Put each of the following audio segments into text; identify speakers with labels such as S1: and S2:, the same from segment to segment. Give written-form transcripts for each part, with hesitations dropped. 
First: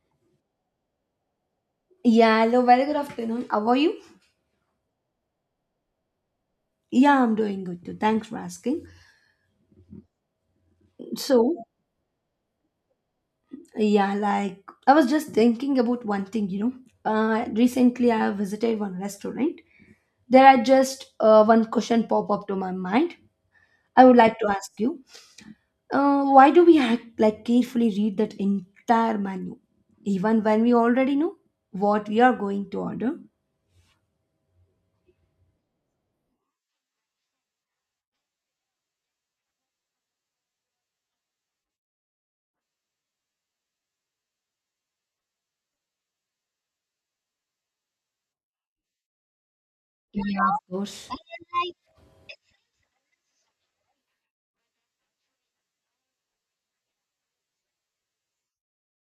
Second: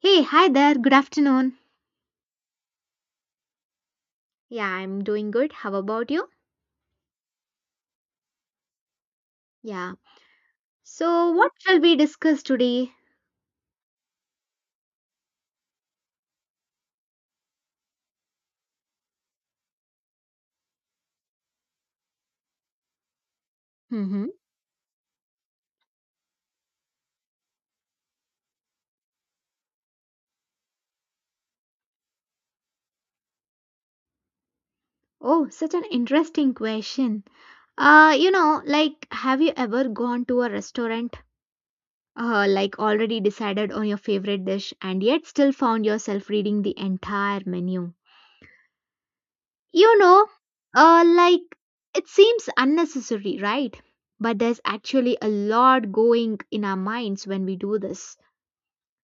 S1: Hey, hi there. Good afternoon.
S2: Yeah, hello, very good afternoon. How are you?
S1: Yeah, I'm doing good. How about you?
S2: Yeah, I'm doing good too. Thanks for asking.
S1: Yeah. So, what
S2: So,
S1: shall we discuss today?
S2: yeah, like I was just thinking about one thing, you know. Recently I visited one restaurant. There are just one question pop up to my mind. I would
S1: Mm-hmm.
S2: like to ask you, why do we act like carefully read that entire menu, even when we already know what we are going to order?
S1: Oh, such an interesting question. You know, like, have you ever gone to a restaurant, like already decided on your favorite dish and yet still found yourself reading the entire menu? You
S2: Yeah,
S1: know,
S2: of course.
S1: like, it seems unnecessary, right? But there's actually a lot going in our minds when we do this,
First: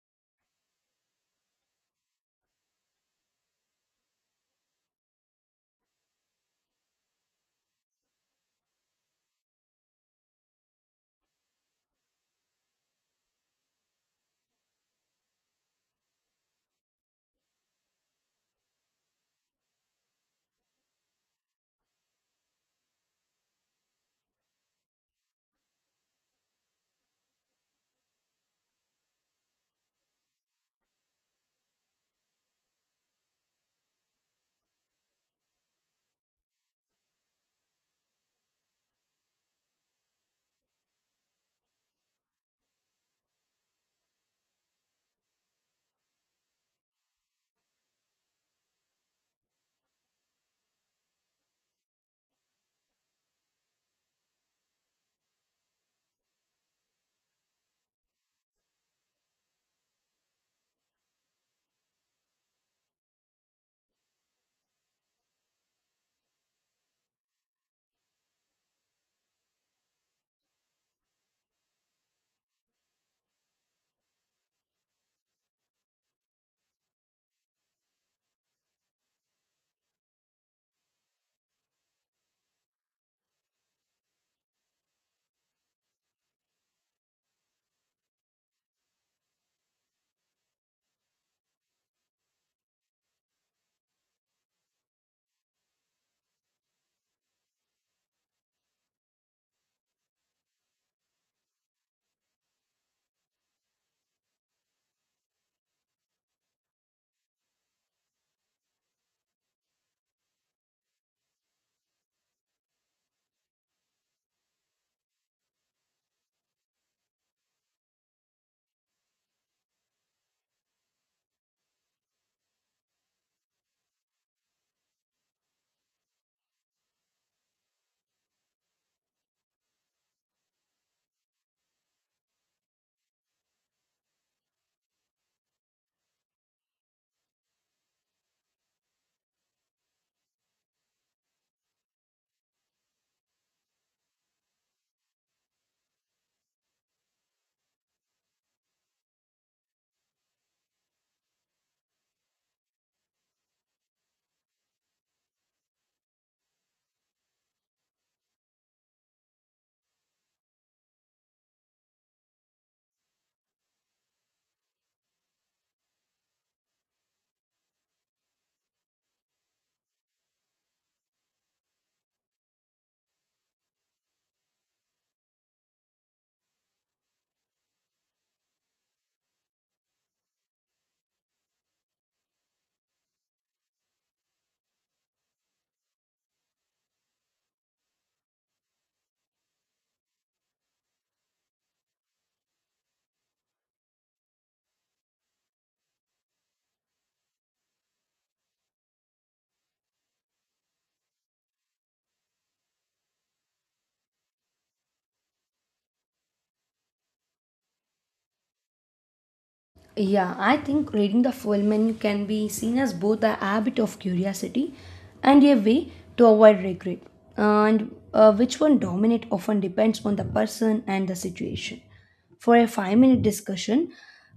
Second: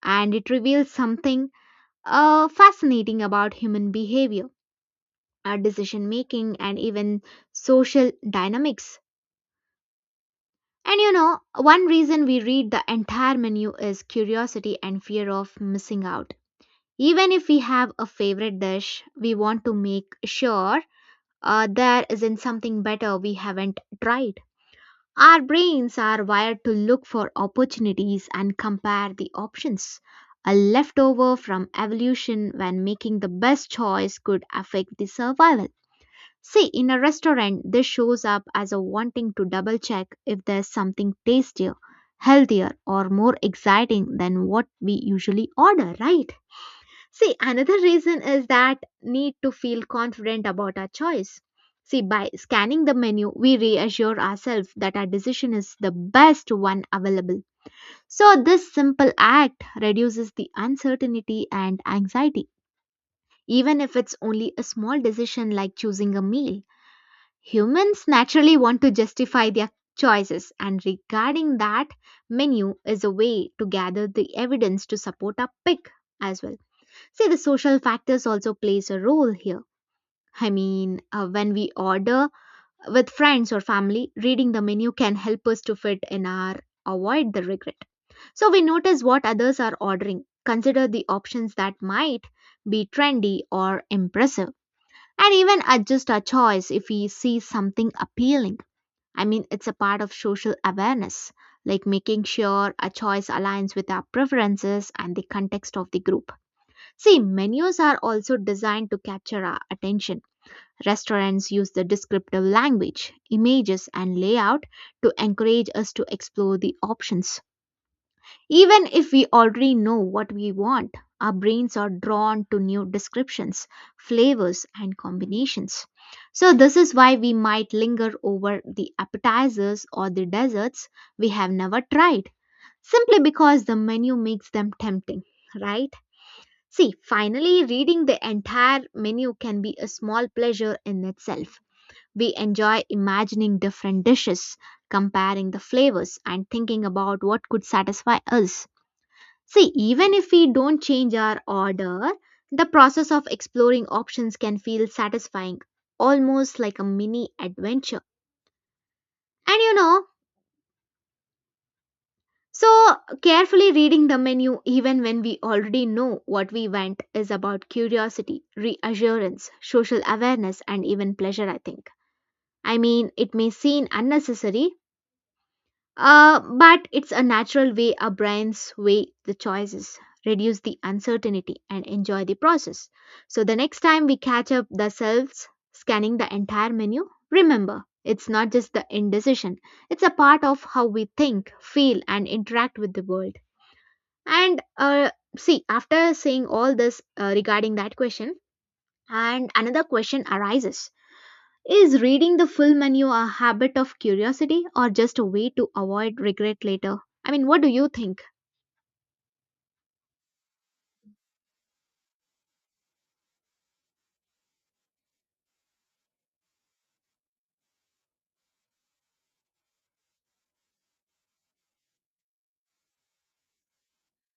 S1: and it reveals something fascinating about human behavior, decision making, and even social dynamics. And you know, one reason we read the entire menu is curiosity and fear of missing out. Even if we have a favorite dish, we want to make sure there isn't something better we haven't tried. Our brains are wired to look for opportunities and compare the options. A leftover from evolution when making the best choice could affect the survival. See, in a restaurant, this shows up as a wanting to double check if there's something tastier, healthier, or more exciting than what we usually order, right? See, another reason is that need to feel confident about our choice. See, by scanning the menu, we reassure ourselves that our decision is the best one available. So, this simple act reduces the uncertainty and anxiety, even if it's only a small decision like choosing a meal. Humans naturally want to justify their choices, and regarding that, menu is a way to gather the evidence to support our pick as well. See, the social factors also plays a role here. I mean, when we order with friends or family, reading the menu can help us to fit in our avoid the regret. So we notice what others are ordering, consider the options that might be trendy or impressive, and even adjust our choice if we see something appealing. I mean, it's a part of social awareness, like making sure a choice aligns with our preferences and the context of the group. See, menus are also designed to capture our attention. Restaurants use the descriptive language, images, and layout to encourage us to explore the options. Even if we already know what we want, our brains are drawn to new descriptions, flavors, and combinations. So, this is why we might linger over the appetizers or the desserts we have never tried, simply because the menu makes them tempting, right? See, finally, reading the entire menu can be a small pleasure in itself. We enjoy imagining different dishes, comparing the flavors, and thinking about what could satisfy us. See, even if we don't change our order, the process of exploring options can feel satisfying, almost like a mini adventure. And you know, So, carefully reading the menu, even when we already know what we want, is about curiosity, reassurance, social awareness, and even pleasure, I think. I mean, it may seem unnecessary, but it's a natural way our brains weigh the choices, reduce the uncertainty, and enjoy the process. So, the next time we catch up ourselves scanning the entire menu, remember it's not just the indecision, it's a part of how we think, feel, and interact with the world. And see, after saying all this regarding that question, and another question arises. Is reading the full menu a habit of curiosity or just a way to avoid regret later? I mean, what do you think?
S2: Yeah, I think reading the full menu can be seen as both a habit of curiosity and a way to avoid regret. And which one dominate often depends on the person and the situation. For a 5-minute discussion,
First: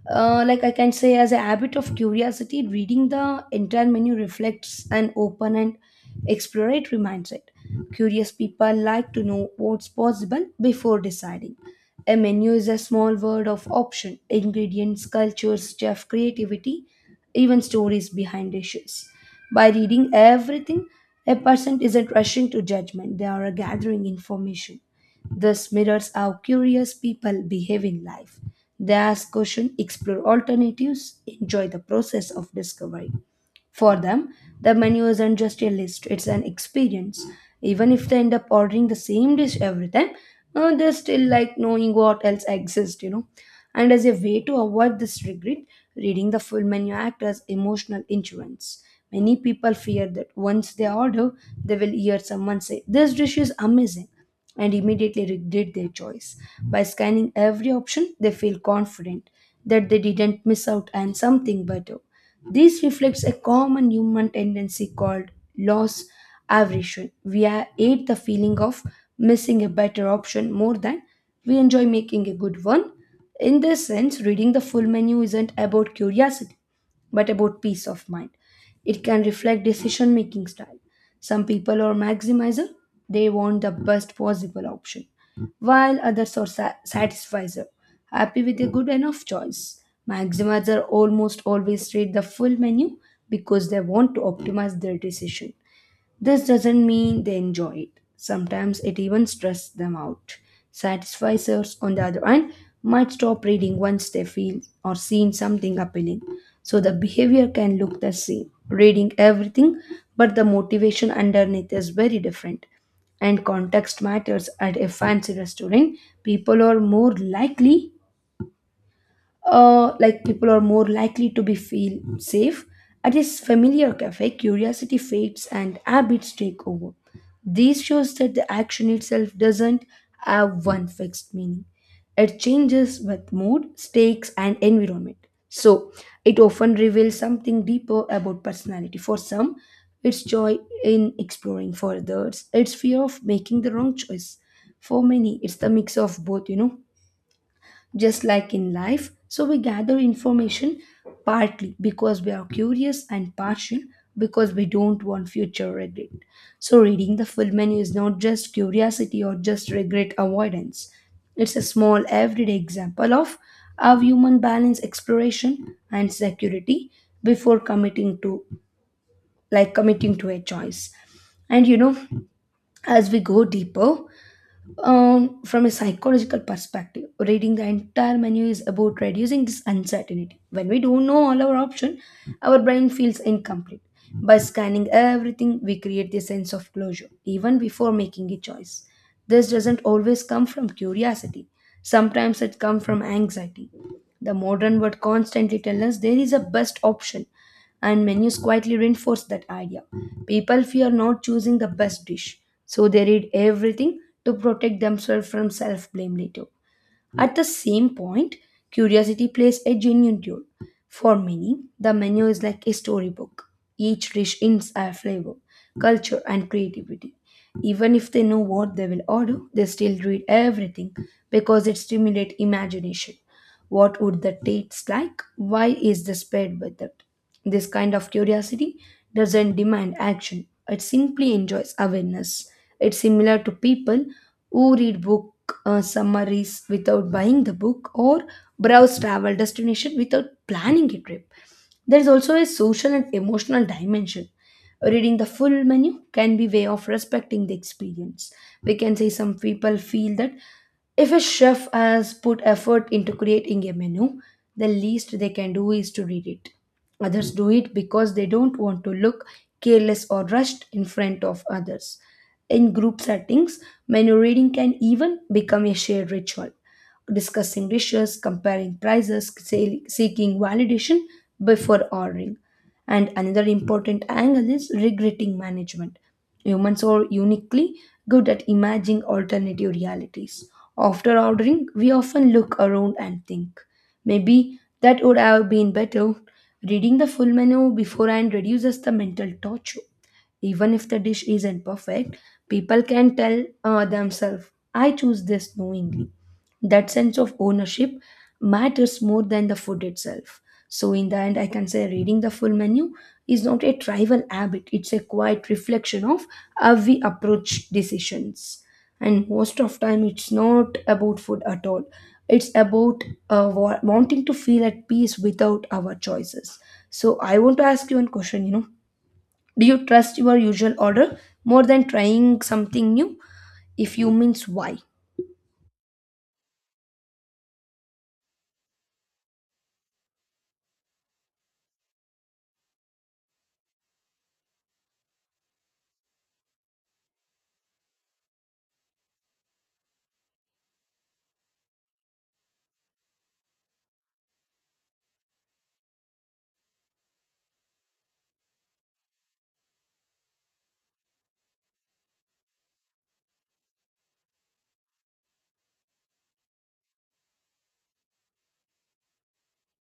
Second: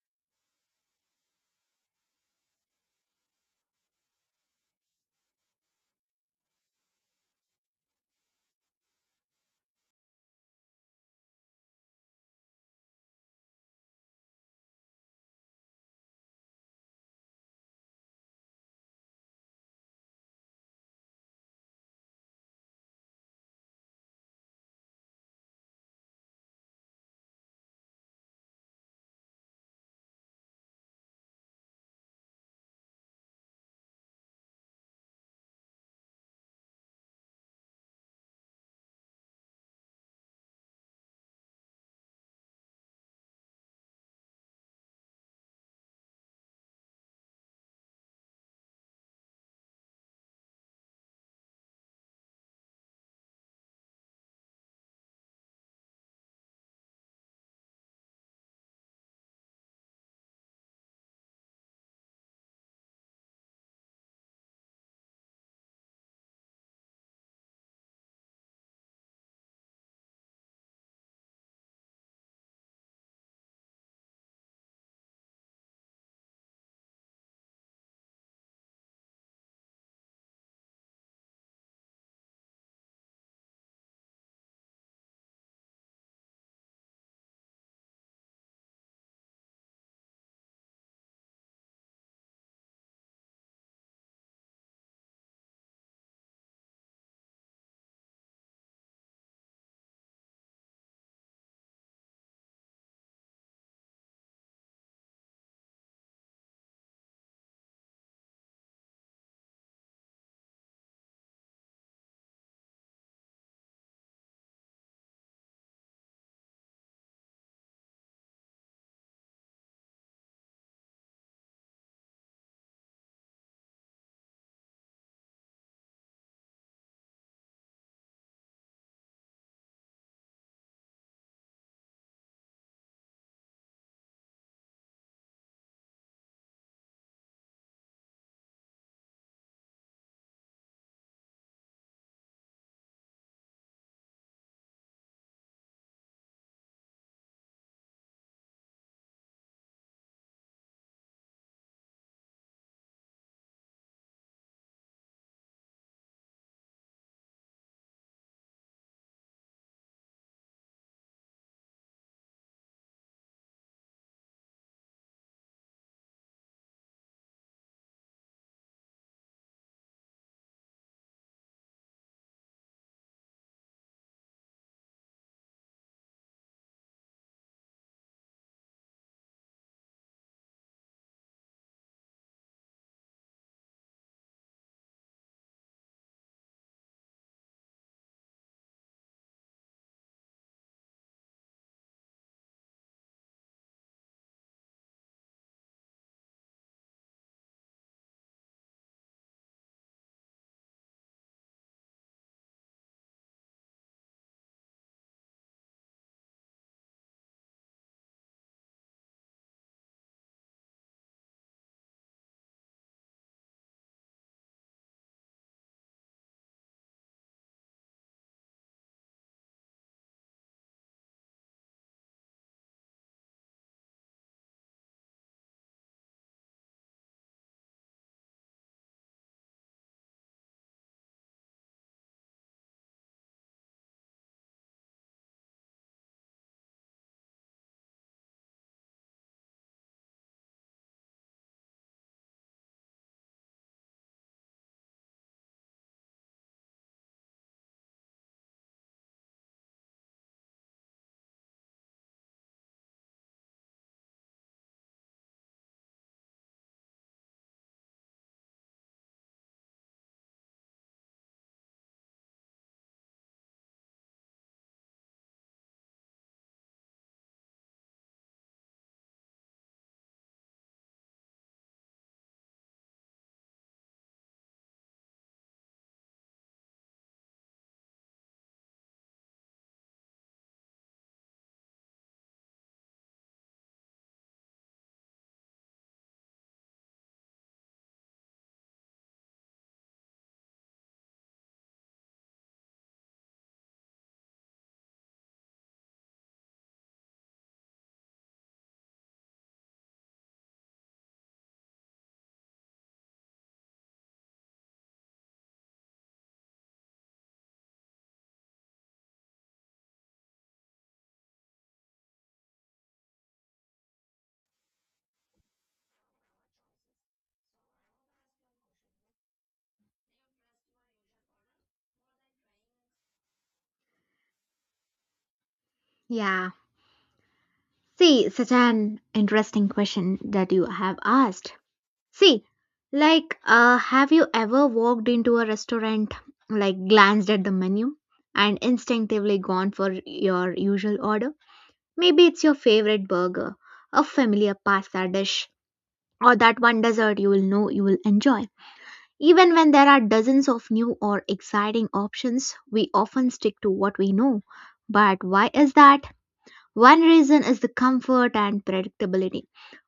S2: like I can say, as a habit of curiosity, reading the entire menu reflects an open and exploratory mindset. Curious people like to know what's possible before deciding. A menu is a small word of option, ingredients, cultures, chef creativity, even stories behind dishes. By reading everything, a person isn't rushing to judgment, they are gathering information. This mirrors how curious people behave in life. They ask questions, explore alternatives, enjoy the process of discovery. For them, the menu isn't just a list, it's an experience. Even if they end up ordering the same dish every time, they still like knowing what else exists, you know. And as a way to avoid this regret, reading the full menu act as emotional insurance. Many people fear that once they order, they will hear someone say, "This dish is amazing," and immediately regret their choice. By scanning every option, they feel confident that they didn't miss out on something better. This reflects a common human tendency called loss aversion. Hate the feeling of missing a better option more than we enjoy making a good one. In this sense, reading the full menu isn't about curiosity, but about peace of mind. It can reflect decision making style. Some people are maximizer, they want the best possible option, while others are satisfizer, happy with a good enough choice. Maximizer almost always read the full menu because they want to optimize their decision. This doesn't mean they enjoy it. Sometimes it even stresses them out. Satisficers, on the other hand, might stop reading once they feel or seen something appealing. So the behavior can look the same, reading everything, but the motivation underneath is very different. And context matters. At a fancy restaurant, people are more likely people are more likely to be feel safe at a familiar cafe. Curiosity fades and habits take over. This shows that the action itself doesn't have one fixed meaning. It changes with mood, stakes, and environment. So it often reveals something deeper about personality. For some it's joy in exploring, for others it's fear of making the wrong choice. For many it's the mix of both, you know, just like in life. So we gather information partly because we are curious and partial because we don't want future regret. So, reading the full menu is not just curiosity or just regret avoidance, it's a small everyday example of how human balance exploration and security before committing to committing to a choice. And you know, as we go deeper from a psychological perspective, reading the entire menu is about reducing this uncertainty. When we don't know all our options, our brain feels incomplete. By scanning everything, we create the sense of closure, even before making a choice. This doesn't always come from curiosity. Sometimes it comes from anxiety. The modern world constantly tells us there is a best option, and menus quietly reinforce that idea. People fear not choosing the best dish, so they read everything to protect themselves from self blame later. At the same point, curiosity plays a genuine role. For many, the menu is like a storybook. Each dish hints at flavor, culture, and creativity. Even if they know what they will order, they still read everything because it stimulates imagination. What would the taste like? Why is this paired with it? This kind of curiosity doesn't demand action, it simply enjoys awareness. It's similar to people who read book summaries without buying the book, or browse travel destination without planning a trip. There is also a social and emotional dimension. Reading the full menu can be way of respecting the experience. We can say some people feel that if a chef has put effort into creating a menu, the least they can do is to read it. Others do it because they don't want to look careless or rushed in front of others. In group settings, menu reading can even become a shared ritual, discussing dishes, comparing prices, seeking validation, before ordering. And another important angle is regretting management. Humans are uniquely good at imagining alternative realities. After ordering, we often look around and think, maybe that would have been better. Reading the full menu beforehand reduces the mental torture. Even if the dish isn't perfect, people can tell themselves, I choose this knowingly. That sense of ownership matters more than the food itself. So, in the end, I can say reading the full menu is not a trivial habit, it's a quiet reflection of how we approach decisions. And most of time, it's not about food at all. It's about wanting to feel at peace without our choices. So, I want to ask you one question. You know, do you trust your usual order more than trying something new? If you means why?
S1: Yeah. See, such an interesting question that you have asked. See, like, have you ever walked into a restaurant, like, glanced at the menu, and instinctively gone for your usual order? Maybe it's your favorite burger, a familiar pasta dish, or that one dessert you will know you will enjoy. Even when there are dozens of new or exciting options, we often stick to what we know. But why is that? One reason is the comfort and predictability.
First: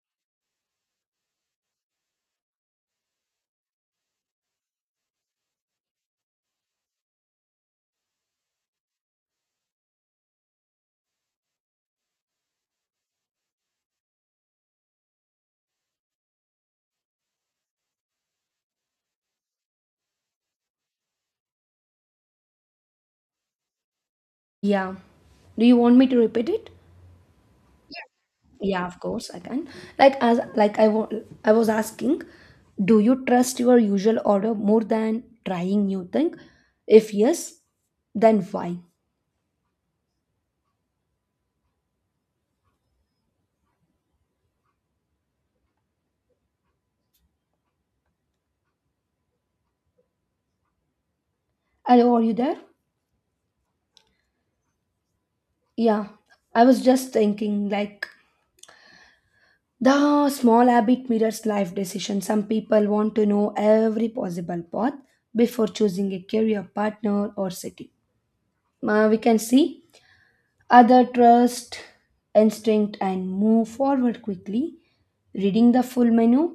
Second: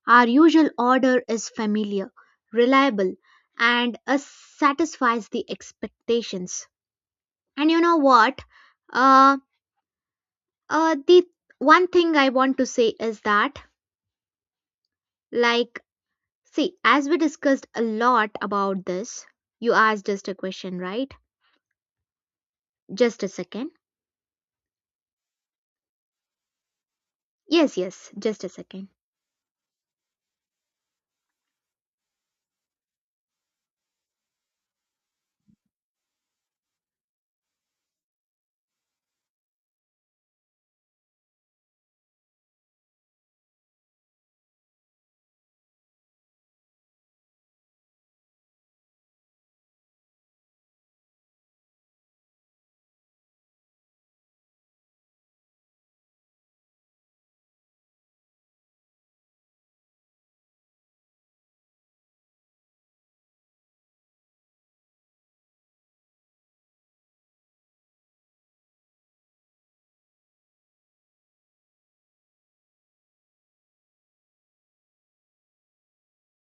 S1: Our usual order is familiar, reliable, and satisfies the expectations. And you know what? Uh, the one thing I want to say is that, like, see, as we discussed a lot about this, you asked just a question, right? Just a second.
S2: Yeah. Do you want me to repeat it?
S1: Yes, yes, just a
S2: Yeah,
S1: second.
S2: of course I can. Like as like I wa- I was asking, do you trust your usual order more than trying new thing? If yes, then why? Hello, are you there? Yeah, I was just thinking like the small habit mirrors life decision. Some people want to know every possible path before choosing a career partner or city. We can see other trust instinct and move forward quickly. Reading the full menu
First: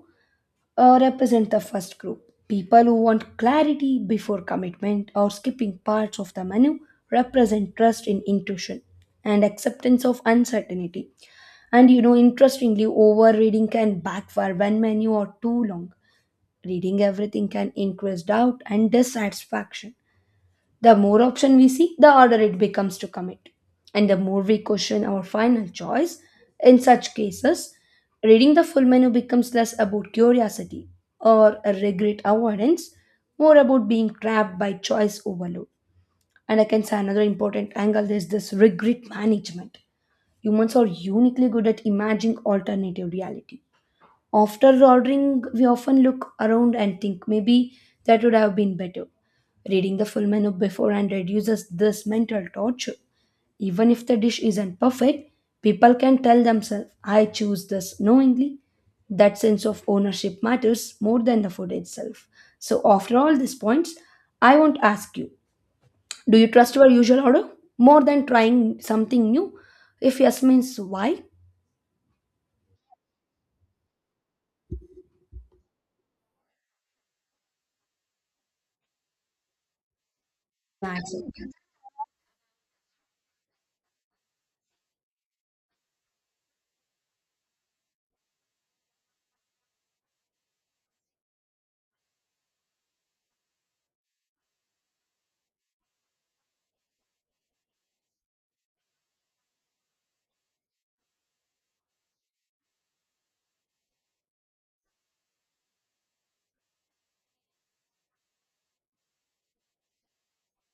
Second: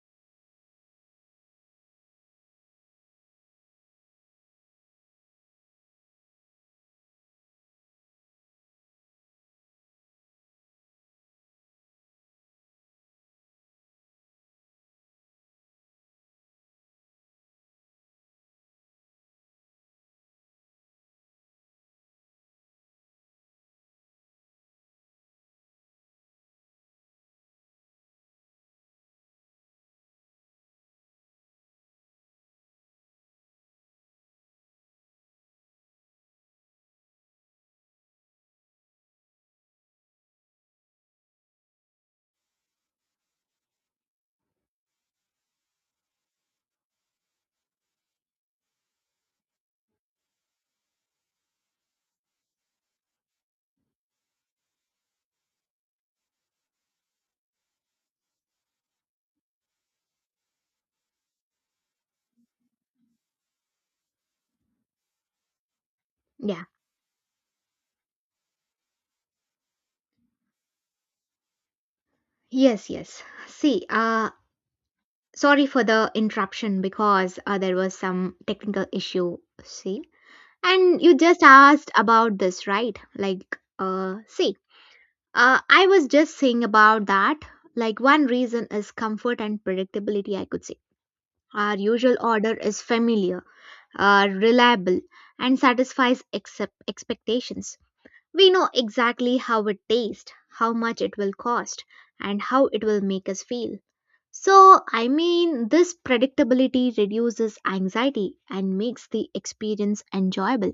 S2: represent the first group. People who want clarity before commitment or skipping parts of the menu represent trust in intuition and acceptance of uncertainty. And you know, interestingly, overreading can backfire when menu are too long. Reading everything can increase doubt and dissatisfaction. The more option we see, the harder it becomes to commit. And the more we question our final choice, in such cases, reading the full menu becomes less about curiosity or a regret avoidance, more about being trapped by choice overload. And I can say another important angle is this regret management. Humans are uniquely good at imagining alternative reality. After ordering, we often look around and think maybe that would have been better. Reading the full menu beforehand reduces this mental torture. Even if the dish isn't perfect, people can tell themselves, I choose this knowingly. That sense of ownership matters more than the food itself. So, after all these points, I want to ask you, do you
S1: Yeah,
S2: trust your usual order more than trying something new? If yes, means why?
S1: yes, yes. See, sorry for the interruption because there was some technical issue. See, and you
S2: Maximum.
S1: just asked about this, right? Like, see, I was just saying about that. Like, one reason is comfort and predictability, I could say. Our usual order is familiar are reliable and satisfies expectations. We know exactly how it tastes, how much it will cost, and how it will make us feel. So, I mean, this predictability reduces anxiety and makes the experience enjoyable.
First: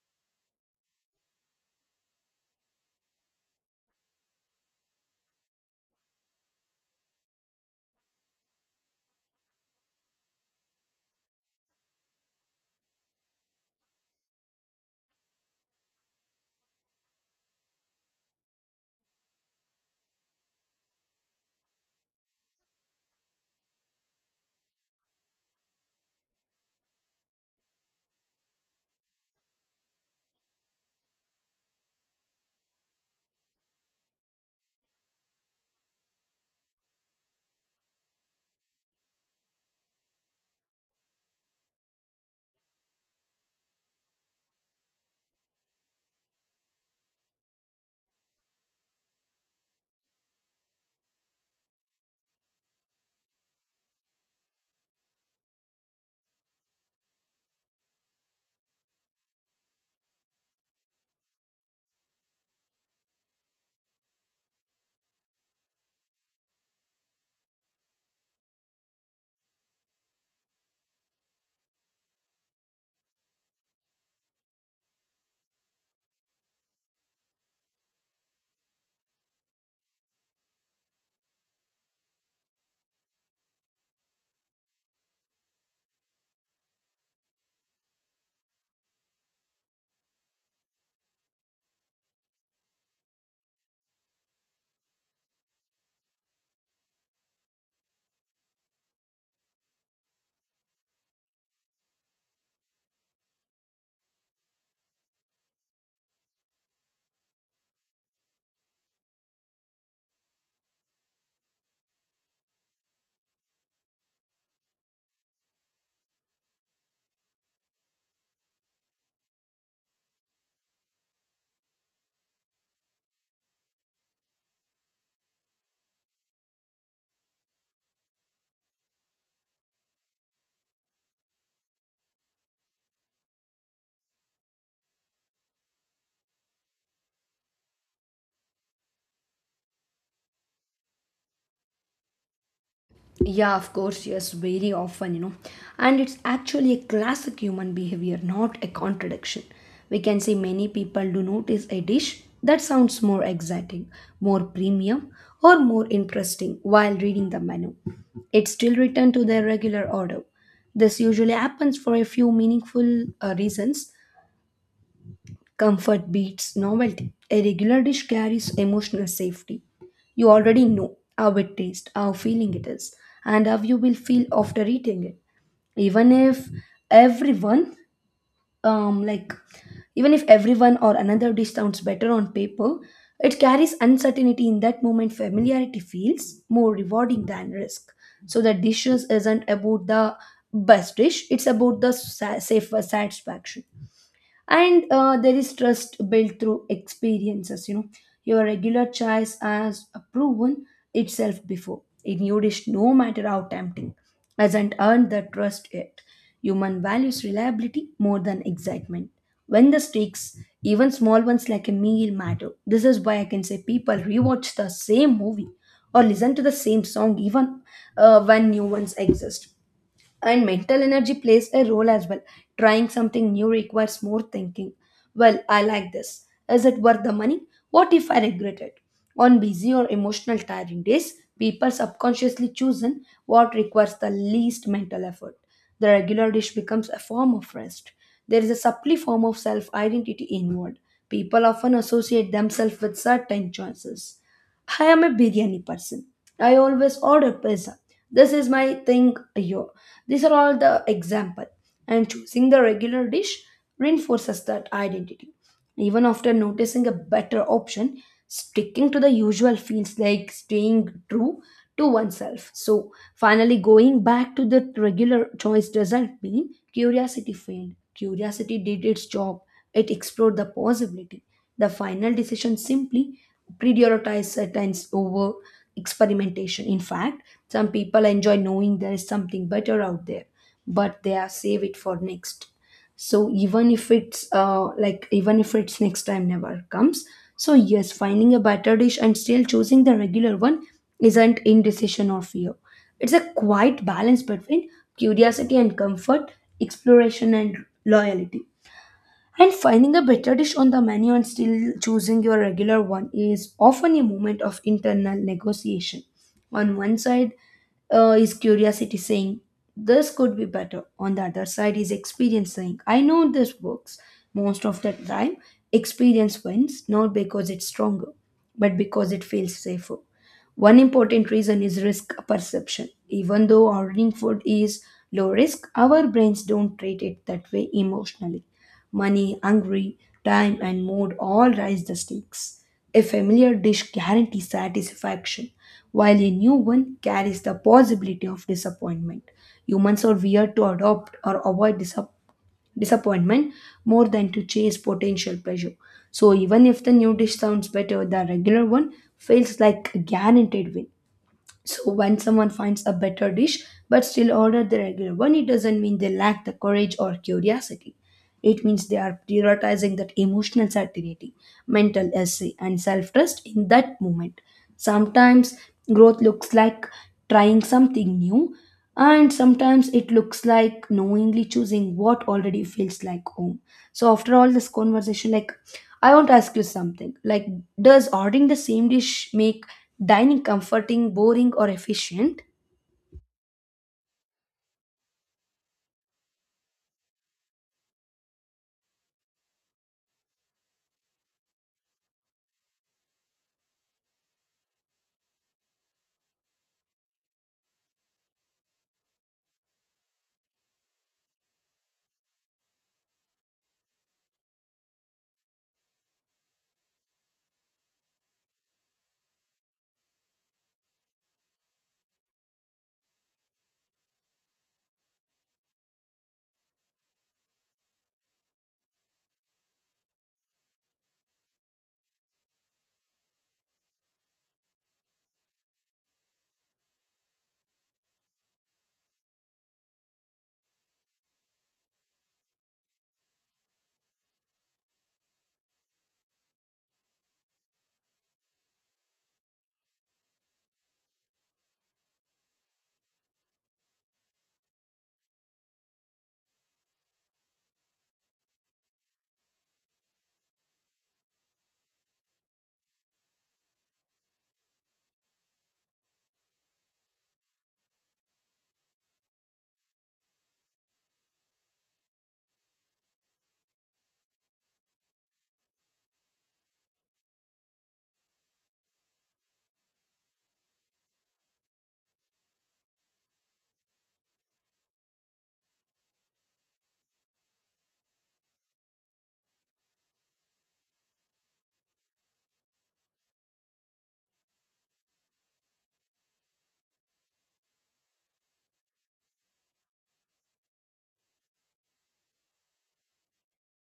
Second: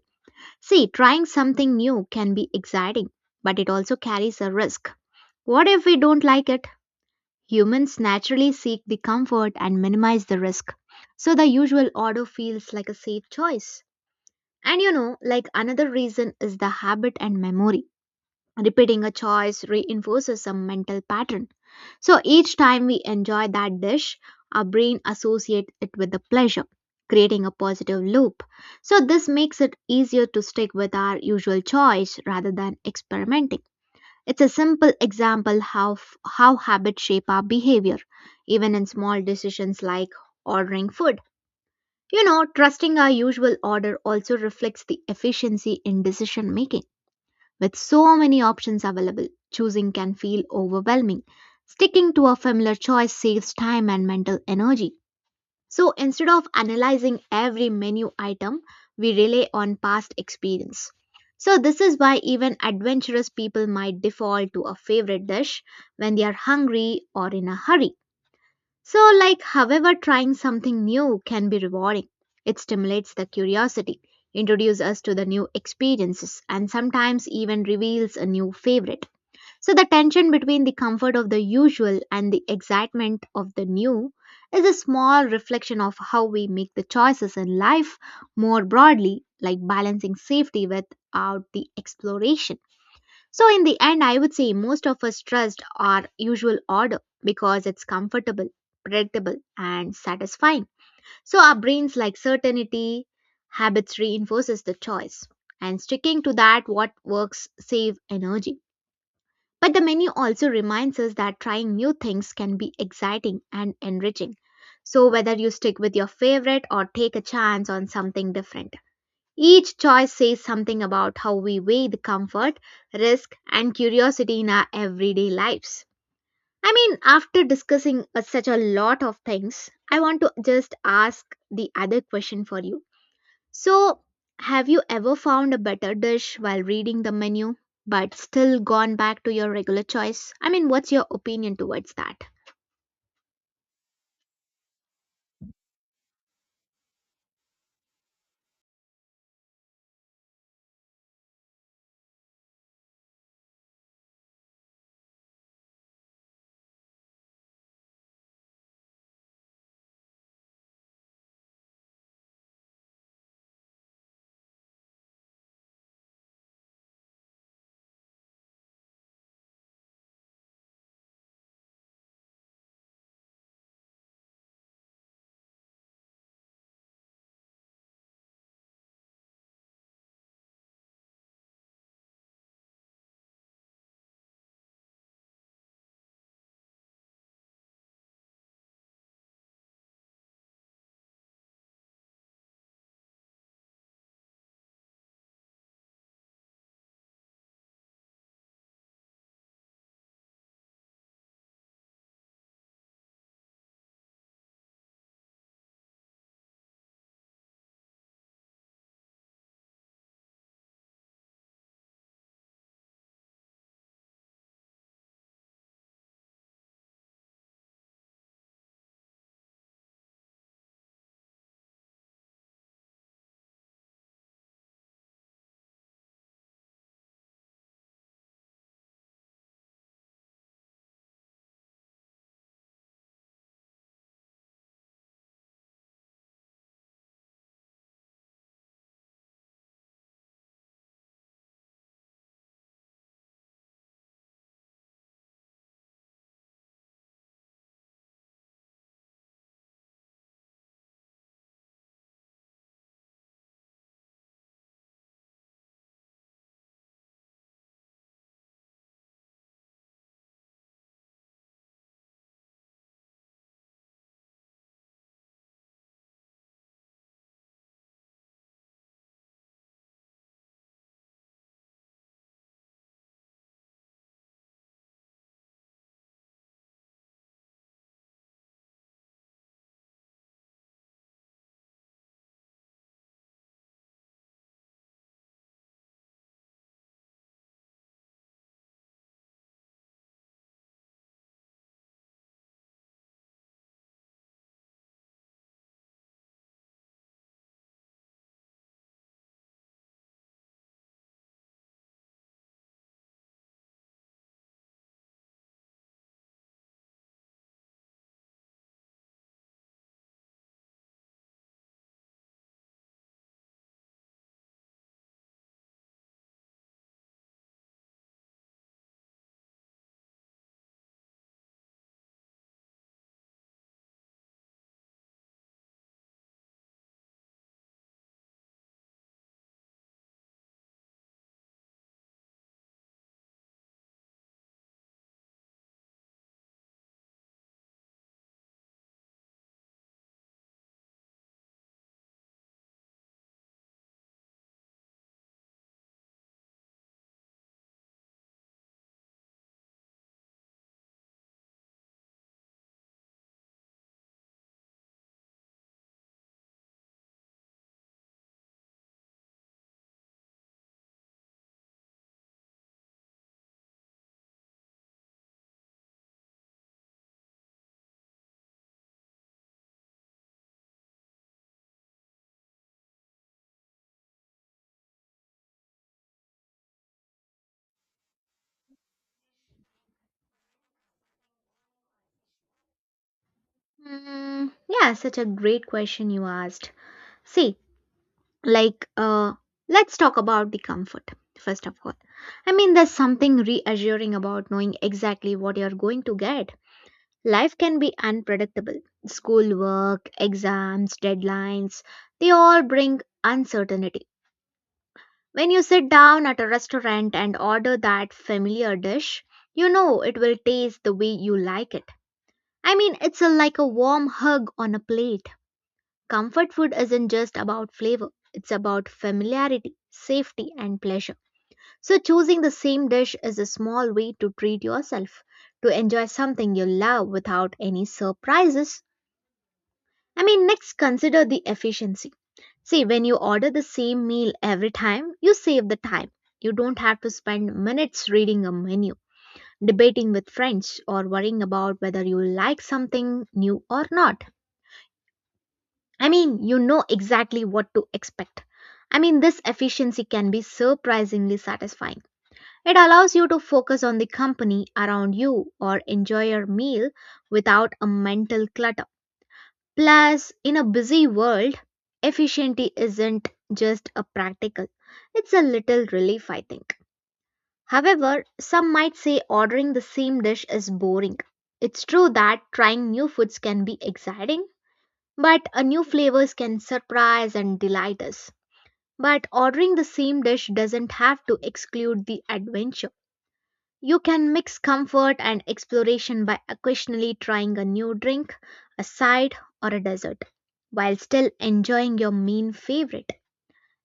S1: See, trying something new can be exciting, but it also carries a risk. What if we don't like it? Humans naturally seek the comfort and minimize the risk. So, the usual order feels like a safe choice. And you know, like another reason is the habit and memory. Repeating a choice reinforces some mental pattern. So each time we enjoy that dish, our brain associates it with a pleasure, creating a positive loop. So this makes it easier to stick with our usual choice rather than experimenting. It's a simple example how how habits shape our behavior, even in small decisions like ordering food. You know, trusting our usual order also reflects the efficiency in decision making. With so many options available, choosing can feel overwhelming. Sticking to a familiar choice saves time and mental energy. So instead of analyzing every menu item, we rely on past experience. So, this is why even adventurous people might default to a favorite dish when they are hungry or in a hurry. So, like, however, trying something new can be rewarding. It stimulates the curiosity, introduces us to the new experiences, and sometimes even reveals a new favorite. So, the tension between the comfort of the usual and the excitement of the new is a small reflection of how we make the choices in life more broadly, like balancing safety without the exploration. So, in the end, I would say most of us trust our usual order because it's comfortable, predictable, and satisfying. So, our brains like certainty, habits reinforces the choice, and sticking to that what works save energy. But the menu also reminds us that trying new things can be exciting and enriching. So, whether you stick with your favorite or take a chance on something different. Each choice says something about how we weigh the comfort, risk, and curiosity in our everyday lives. I mean, after discussing such a lot of things, I want to just ask the other question for you. So, have you ever found a better dish while reading the menu, but still gone back to your regular choice? I mean, what's your opinion towards that?
S2: Yeah, of course, yes, very often, you know. And it's actually a classic human behavior, not a contradiction. We can say many people do notice a dish that sounds more exciting, more premium, or more interesting while reading the menu. It still return to their regular order. This usually happens for a few meaningful reasons. Comfort beats novelty. A regular dish carries emotional safety. You already know how it tastes, how feeling it is, and how you will feel after eating it. Even if everyone, um, like, Even if everyone or another dish sounds better on paper, it carries uncertainty in that moment. Familiarity feels more rewarding than risk. So the dishes isn't about the best dish; it's about the safe satisfaction. And there is trust built through experiences, you know. Your regular choice has proven itself before. A new dish, no matter how tempting, hasn't earned the trust yet. Human values reliability more than excitement when the stakes, even small ones like a meal, matter. This is why I can say people rewatch the same movie or listen to the same song even when new ones exist. And mental energy plays a role as well. Trying something new requires more thinking. Well, I like this. Is it worth the money? What if I regret it? On busy or emotional tiring days, people subconsciously choose in what requires the least mental effort. The regular dish becomes a form of rest. There is a subtly form of self identity involved. People often associate themselves with certain choices. I am a biryani person. I always order pizza. This is my thing here. These are all the example. And choosing the regular dish reinforces that identity. Even after noticing a better option, sticking to the usual feels like staying true to oneself. So finally going back to the regular choice doesn't mean curiosity failed. Curiosity did its job. It explored the possibility. The final decision simply prioritize certain over experimentation. In fact, some people enjoy knowing there is something better out there, but they are save it for next. So even if it's even if it's next time never comes. So yes, finding a better dish and still choosing the regular one isn't indecision or fear. It's a quiet balance between curiosity and comfort, exploration and loyalty. And finding a better dish on the menu and still choosing your regular one is often a moment of internal negotiation. On one side is curiosity saying, this could be better. On the other side is experience saying, I know this works. Most of the time, experience wins not because it's stronger, but because it feels safer. One important reason is risk perception. Even though ordering food is low risk, our brains don't treat it that way emotionally. Money, hungry, time, and mood all raise the stakes. A familiar dish guarantees satisfaction, while a new one carries the possibility of disappointment. Humans are weird to adopt or avoid disappointment more than to chase potential pleasure. So, even if the new dish sounds better, the regular one feels like a guaranteed win. So when someone finds a better dish but still order the regular one, it doesn't mean they lack the courage or curiosity. It means they are prioritizing that emotional certainty, mental essay, and self trust in that moment. Sometimes growth looks like trying something new, and sometimes it looks like knowingly choosing what already feels like home. So, after all this conversation, like I want to ask you something like, does ordering the same dish make dining comforting, boring, or efficient?
S1: Mm, yeah, such a great question you asked. See, like let's talk about the comfort first of all. I mean, there's something reassuring about knowing exactly what you're going to get. Life can be unpredictable, school work, exams, deadlines, they all bring uncertainty. When you sit down at a restaurant and order that familiar dish, you know it will taste the way you like it. I mean, like a warm hug on a plate. Comfort food isn't just about flavor, it's about familiarity, safety, and pleasure. So, choosing the same dish is a small way to treat yourself, to enjoy something you love without any surprises. I mean, next, consider the efficiency. See, when you order the same meal every time, you save the time. You don't have to spend minutes reading a menu, debating with friends, or worrying about whether you like something new or not. I mean, you know exactly what to expect. I mean, this efficiency can be surprisingly satisfying. It allows you to focus on the company around you or enjoy your meal without a mental clutter. Plus, in a busy world, efficiency isn't just a practical, it's a little relief, I think. However, some might say ordering the same dish is boring. It's true that trying new foods can be exciting, but a new flavors can surprise and delight us. But ordering the same dish doesn't have to exclude the adventure. You can mix comfort and exploration by occasionally trying a new drink, a side, or a dessert, while still enjoying your main favorite.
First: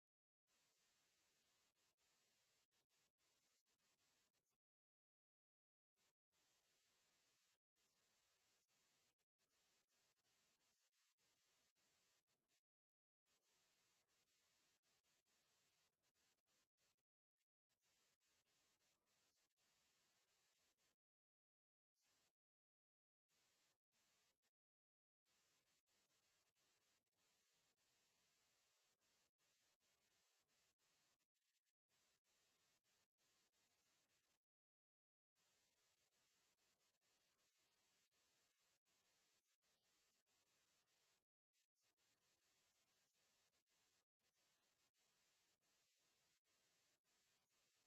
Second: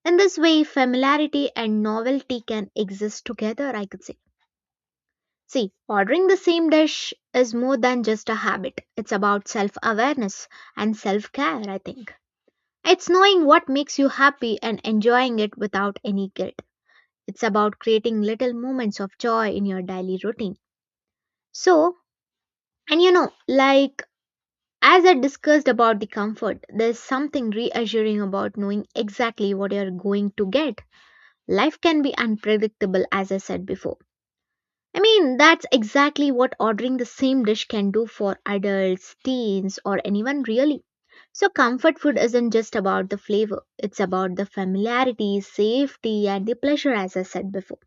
S1: In this way, familiarity and novelty can exist together, I could say. See, ordering the same dish is more than just a habit. It's about self awareness and self care, I think. It's knowing what makes you happy and enjoying it without any guilt. It's about creating little moments of joy in your daily routine. So, and you know, like as I discussed about the comfort, there's something reassuring about knowing exactly what you're going to get. Life can be unpredictable. As I said before, I mean, that's exactly what ordering the same dish can do for adults, teens, or anyone really. So, comfort food isn't just about the flavor, it's about the familiarity, safety, and the pleasure, as I said before.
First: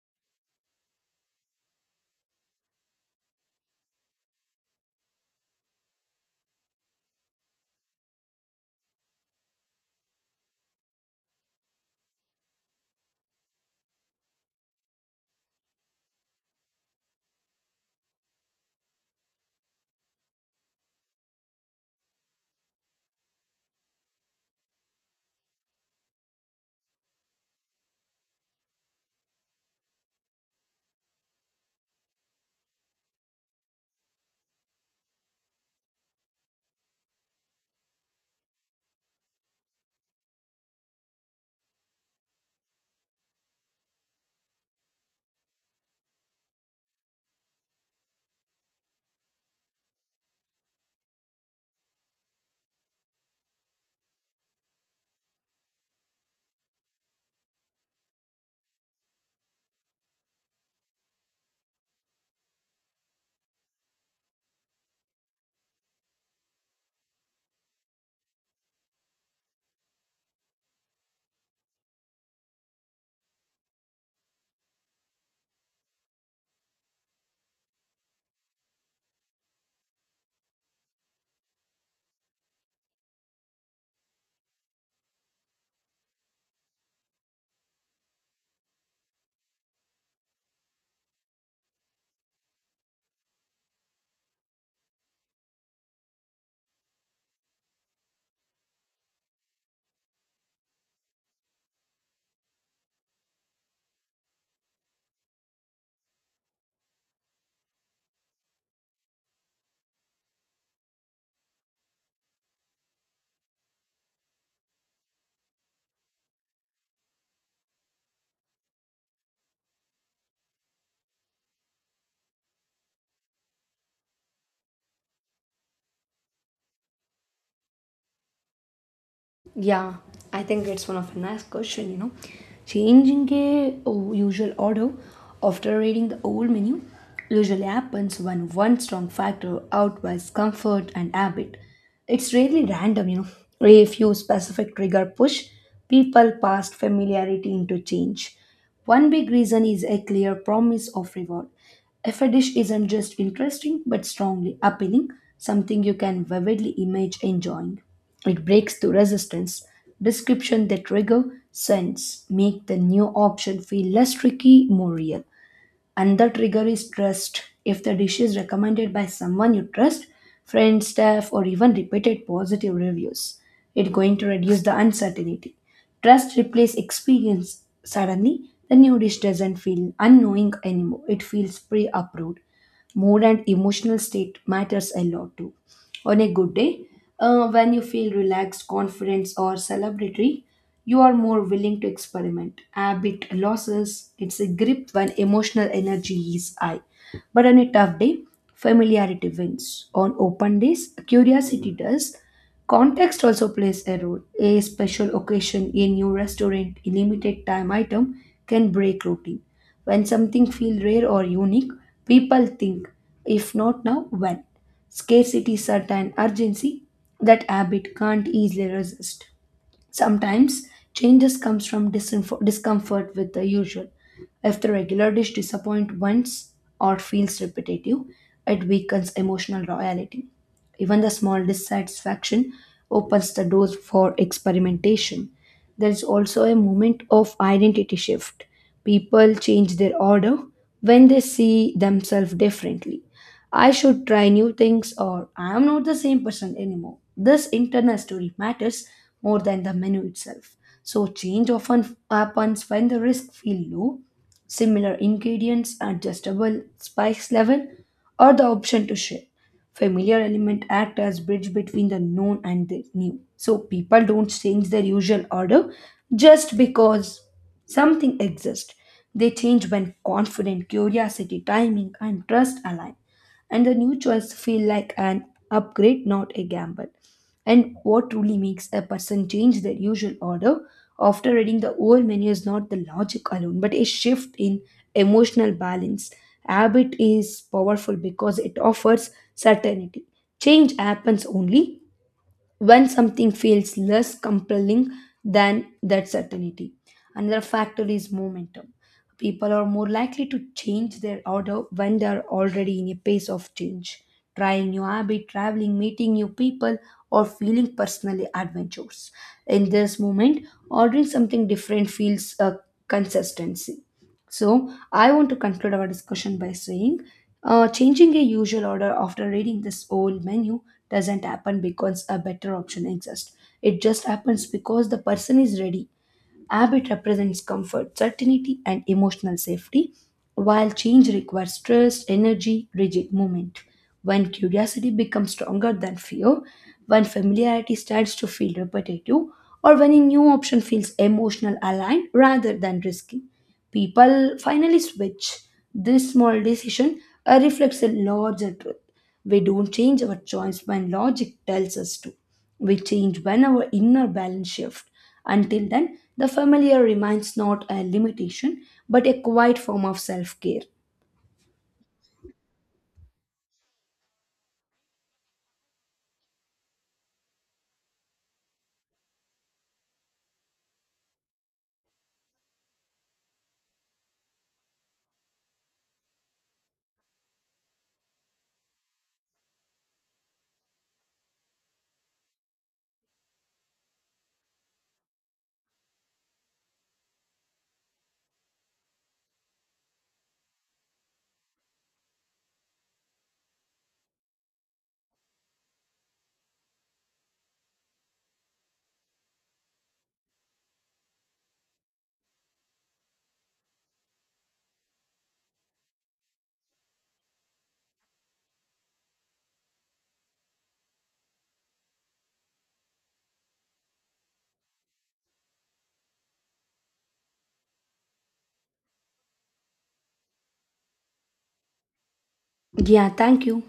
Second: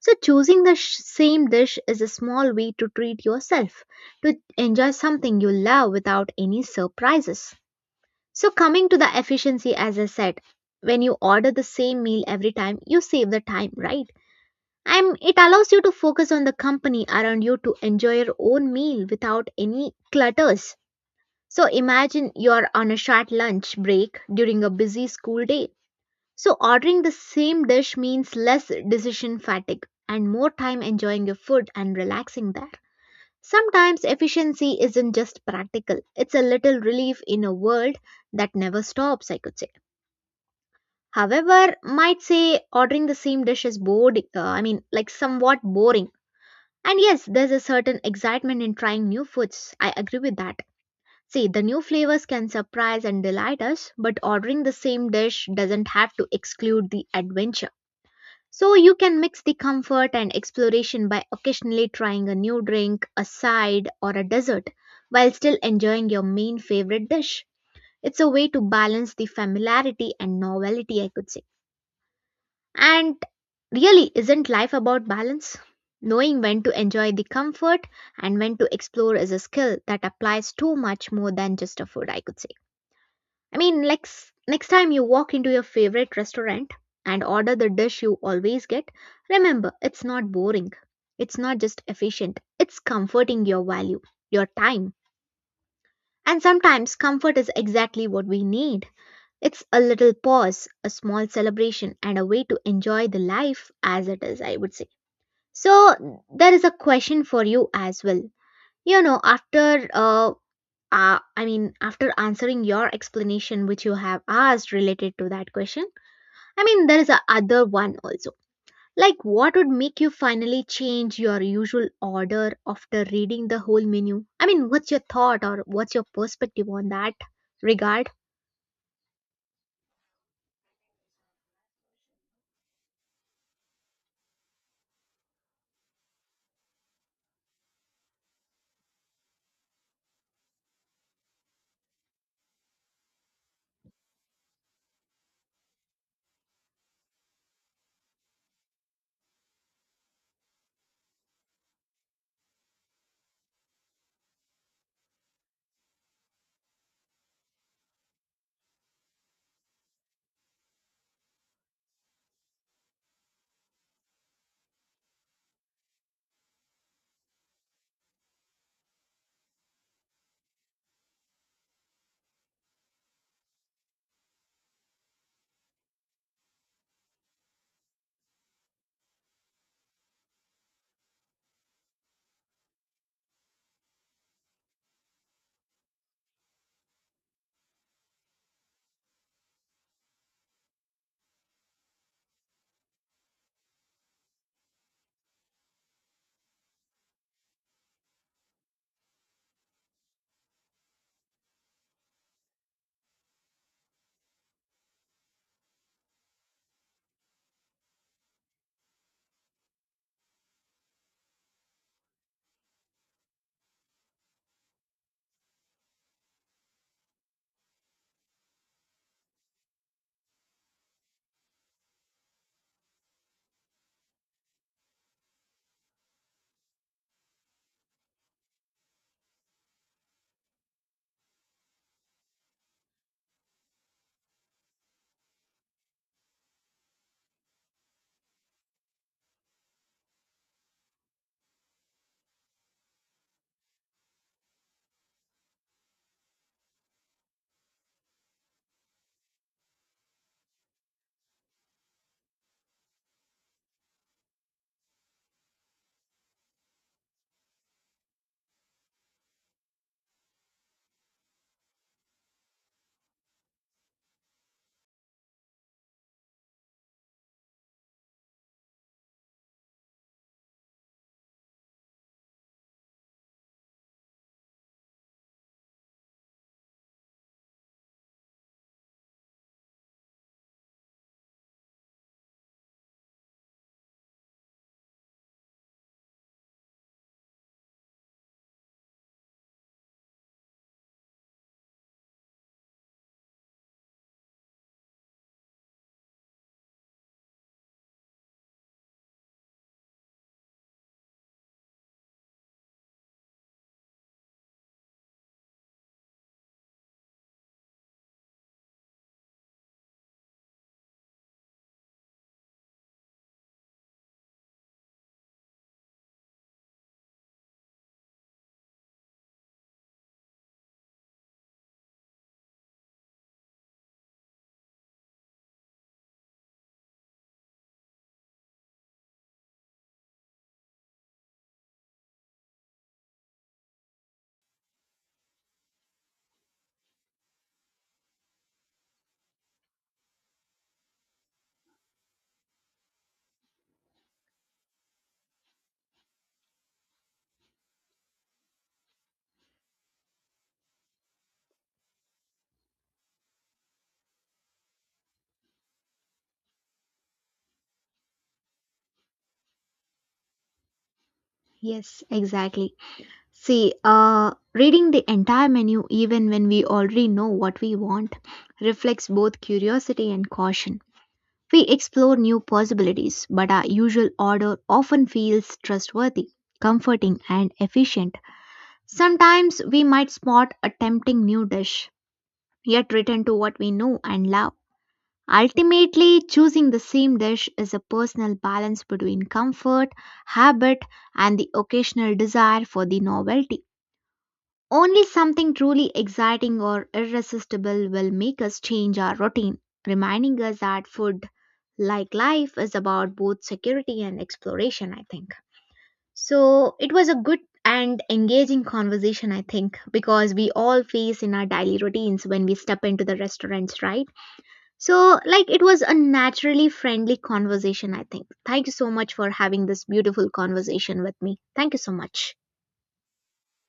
S1: So, choosing the same dish is a small way to treat yourself, to enjoy something you love without any surprises. So, coming to the efficiency, as I said, when you order the same meal every time, you save the time, right? And it allows you to focus on the company around you to enjoy your own meal without any clutters. So imagine you're on a short lunch break during a busy school day. So ordering the same dish means less decision fatigue and more time enjoying your food and relaxing there. Sometimes efficiency isn't just practical, it's a little relief in a world that never stops, I could say. However, might say ordering the same dish is bored, I mean, like somewhat boring. And yes, there's a certain excitement in trying new foods. I agree with that. See, the new flavors can surprise and delight us, but ordering the same dish doesn't have to exclude the adventure. So you can mix the comfort and exploration by occasionally trying a new drink, a side, or a dessert while still enjoying your main favorite dish. It's a way to balance the familiarity and novelty, I could say. And really, isn't life about balance? Knowing when to enjoy the comfort and when to explore is a skill that applies to much more than just a food, I could say. I mean, like next time you walk into your favorite restaurant and order the dish you always get, remember it's not boring. It's not just efficient, it's comforting your value, your time. And sometimes comfort is exactly what we need. It's a little pause, a small celebration, and a way to enjoy the life as it is, I would say. So, there is a question for you as well. You know, after, uh, I mean, after answering your explanation, which you have asked related to that question, I mean, there is a other one also. Like, what would make you finally change your usual order after reading the whole menu? I mean, what's your thought or what's your perspective on that regard?
S2: Yeah, I think it's one of a nice question, you know. Changing a usual order after reading the old menu usually happens when one strong factor outweighs comfort and habit. It's really random, you know. If few specific trigger push, people past familiarity into change. One big reason is a clear promise of reward. If a dish isn't just interesting but strongly appealing, something you can vividly image enjoying, it breaks through resistance. Description that trigger sense make the new option feel less tricky, more real. Another trigger is trust. If the dish is recommended by someone you trust, friends, staff, or even repeated positive reviews, it's going to reduce the uncertainty. Trust replaces experience. Suddenly, the new dish doesn't feel unknowing anymore. It feels pre approved. Mood and emotional state matters a lot too. On a good day, when you feel relaxed, confident, or celebratory, you are more willing to experiment. Habit losses its a grip when emotional energy is high. But on a tough day, familiarity wins. On open days, curiosity does. Context also plays a role. A special occasion, a new restaurant, a limited time item can break routine. When something feels rare or unique, people think, if not now, when? Scarcity, certain urgency that habit can't easily resist. Sometimes changes comes from discomfort with the usual. If the regular dish disappoints once or feels repetitive, it weakens emotional loyalty. Even the small dissatisfaction opens the doors for experimentation. There is also a moment of identity shift. People change their order when they see themselves differently. I should try new things or I am not the same person anymore. This internal story matters more than the menu itself. So change often happens when the risk feel low, similar ingredients, adjustable spice level, or the option to share. Familiar element act as bridge between the known and the new. So people don't change their usual order just because something exists. They change when confident, curiosity, timing, and trust align and the new choice feel like an upgrade, not a gamble. And what truly makes a person change their usual order after reading the old menu is not the logic alone, but a shift in emotional balance. Habit is powerful because it offers certainty. Change happens only when something feels less compelling than that certainty. Another factor is momentum. People are more likely to change their order when they are already in a pace of change, trying new habit, traveling, meeting new people, or feeling personally adventurous. In this moment, ordering something different feels a consistency. So, I want to conclude our discussion by saying, changing a usual order after reading this whole menu doesn't happen because a better option exists. It just happens because the person is ready. Habit represents comfort, certainty, and emotional safety, while change requires trust, energy, rigid movement. When curiosity becomes stronger than fear, when familiarity starts to feel repetitive, or when a new option feels emotional aligned rather than risky, people finally switch. This small decision reflects a larger truth we don't change our choice when logic tells us to. We change when our inner balance shifts. Until then, the familiar remains not a limitation but a quiet form of self care.
S1: Yes, exactly. See, reading the entire menu, even when we already know what we want, reflects both curiosity and caution. We explore new possibilities, but our usual order often feels trustworthy, comforting, and efficient. Sometimes we might spot a tempting new dish, yet return to what we know and love. Ultimately, choosing the same dish is a personal balance between comfort, habit, and the occasional desire for the novelty. Only something truly exciting or irresistible will make us change our routine, reminding us that food, like life, is about both security and exploration, I think. So it was a good and engaging conversation, I think, because we all face in our daily routines when we step into the restaurants, right? So, like, it was a naturally friendly conversation, I think. Thank you so much for having this beautiful conversation with me. Thank you so much.
S2: Yeah, thank you.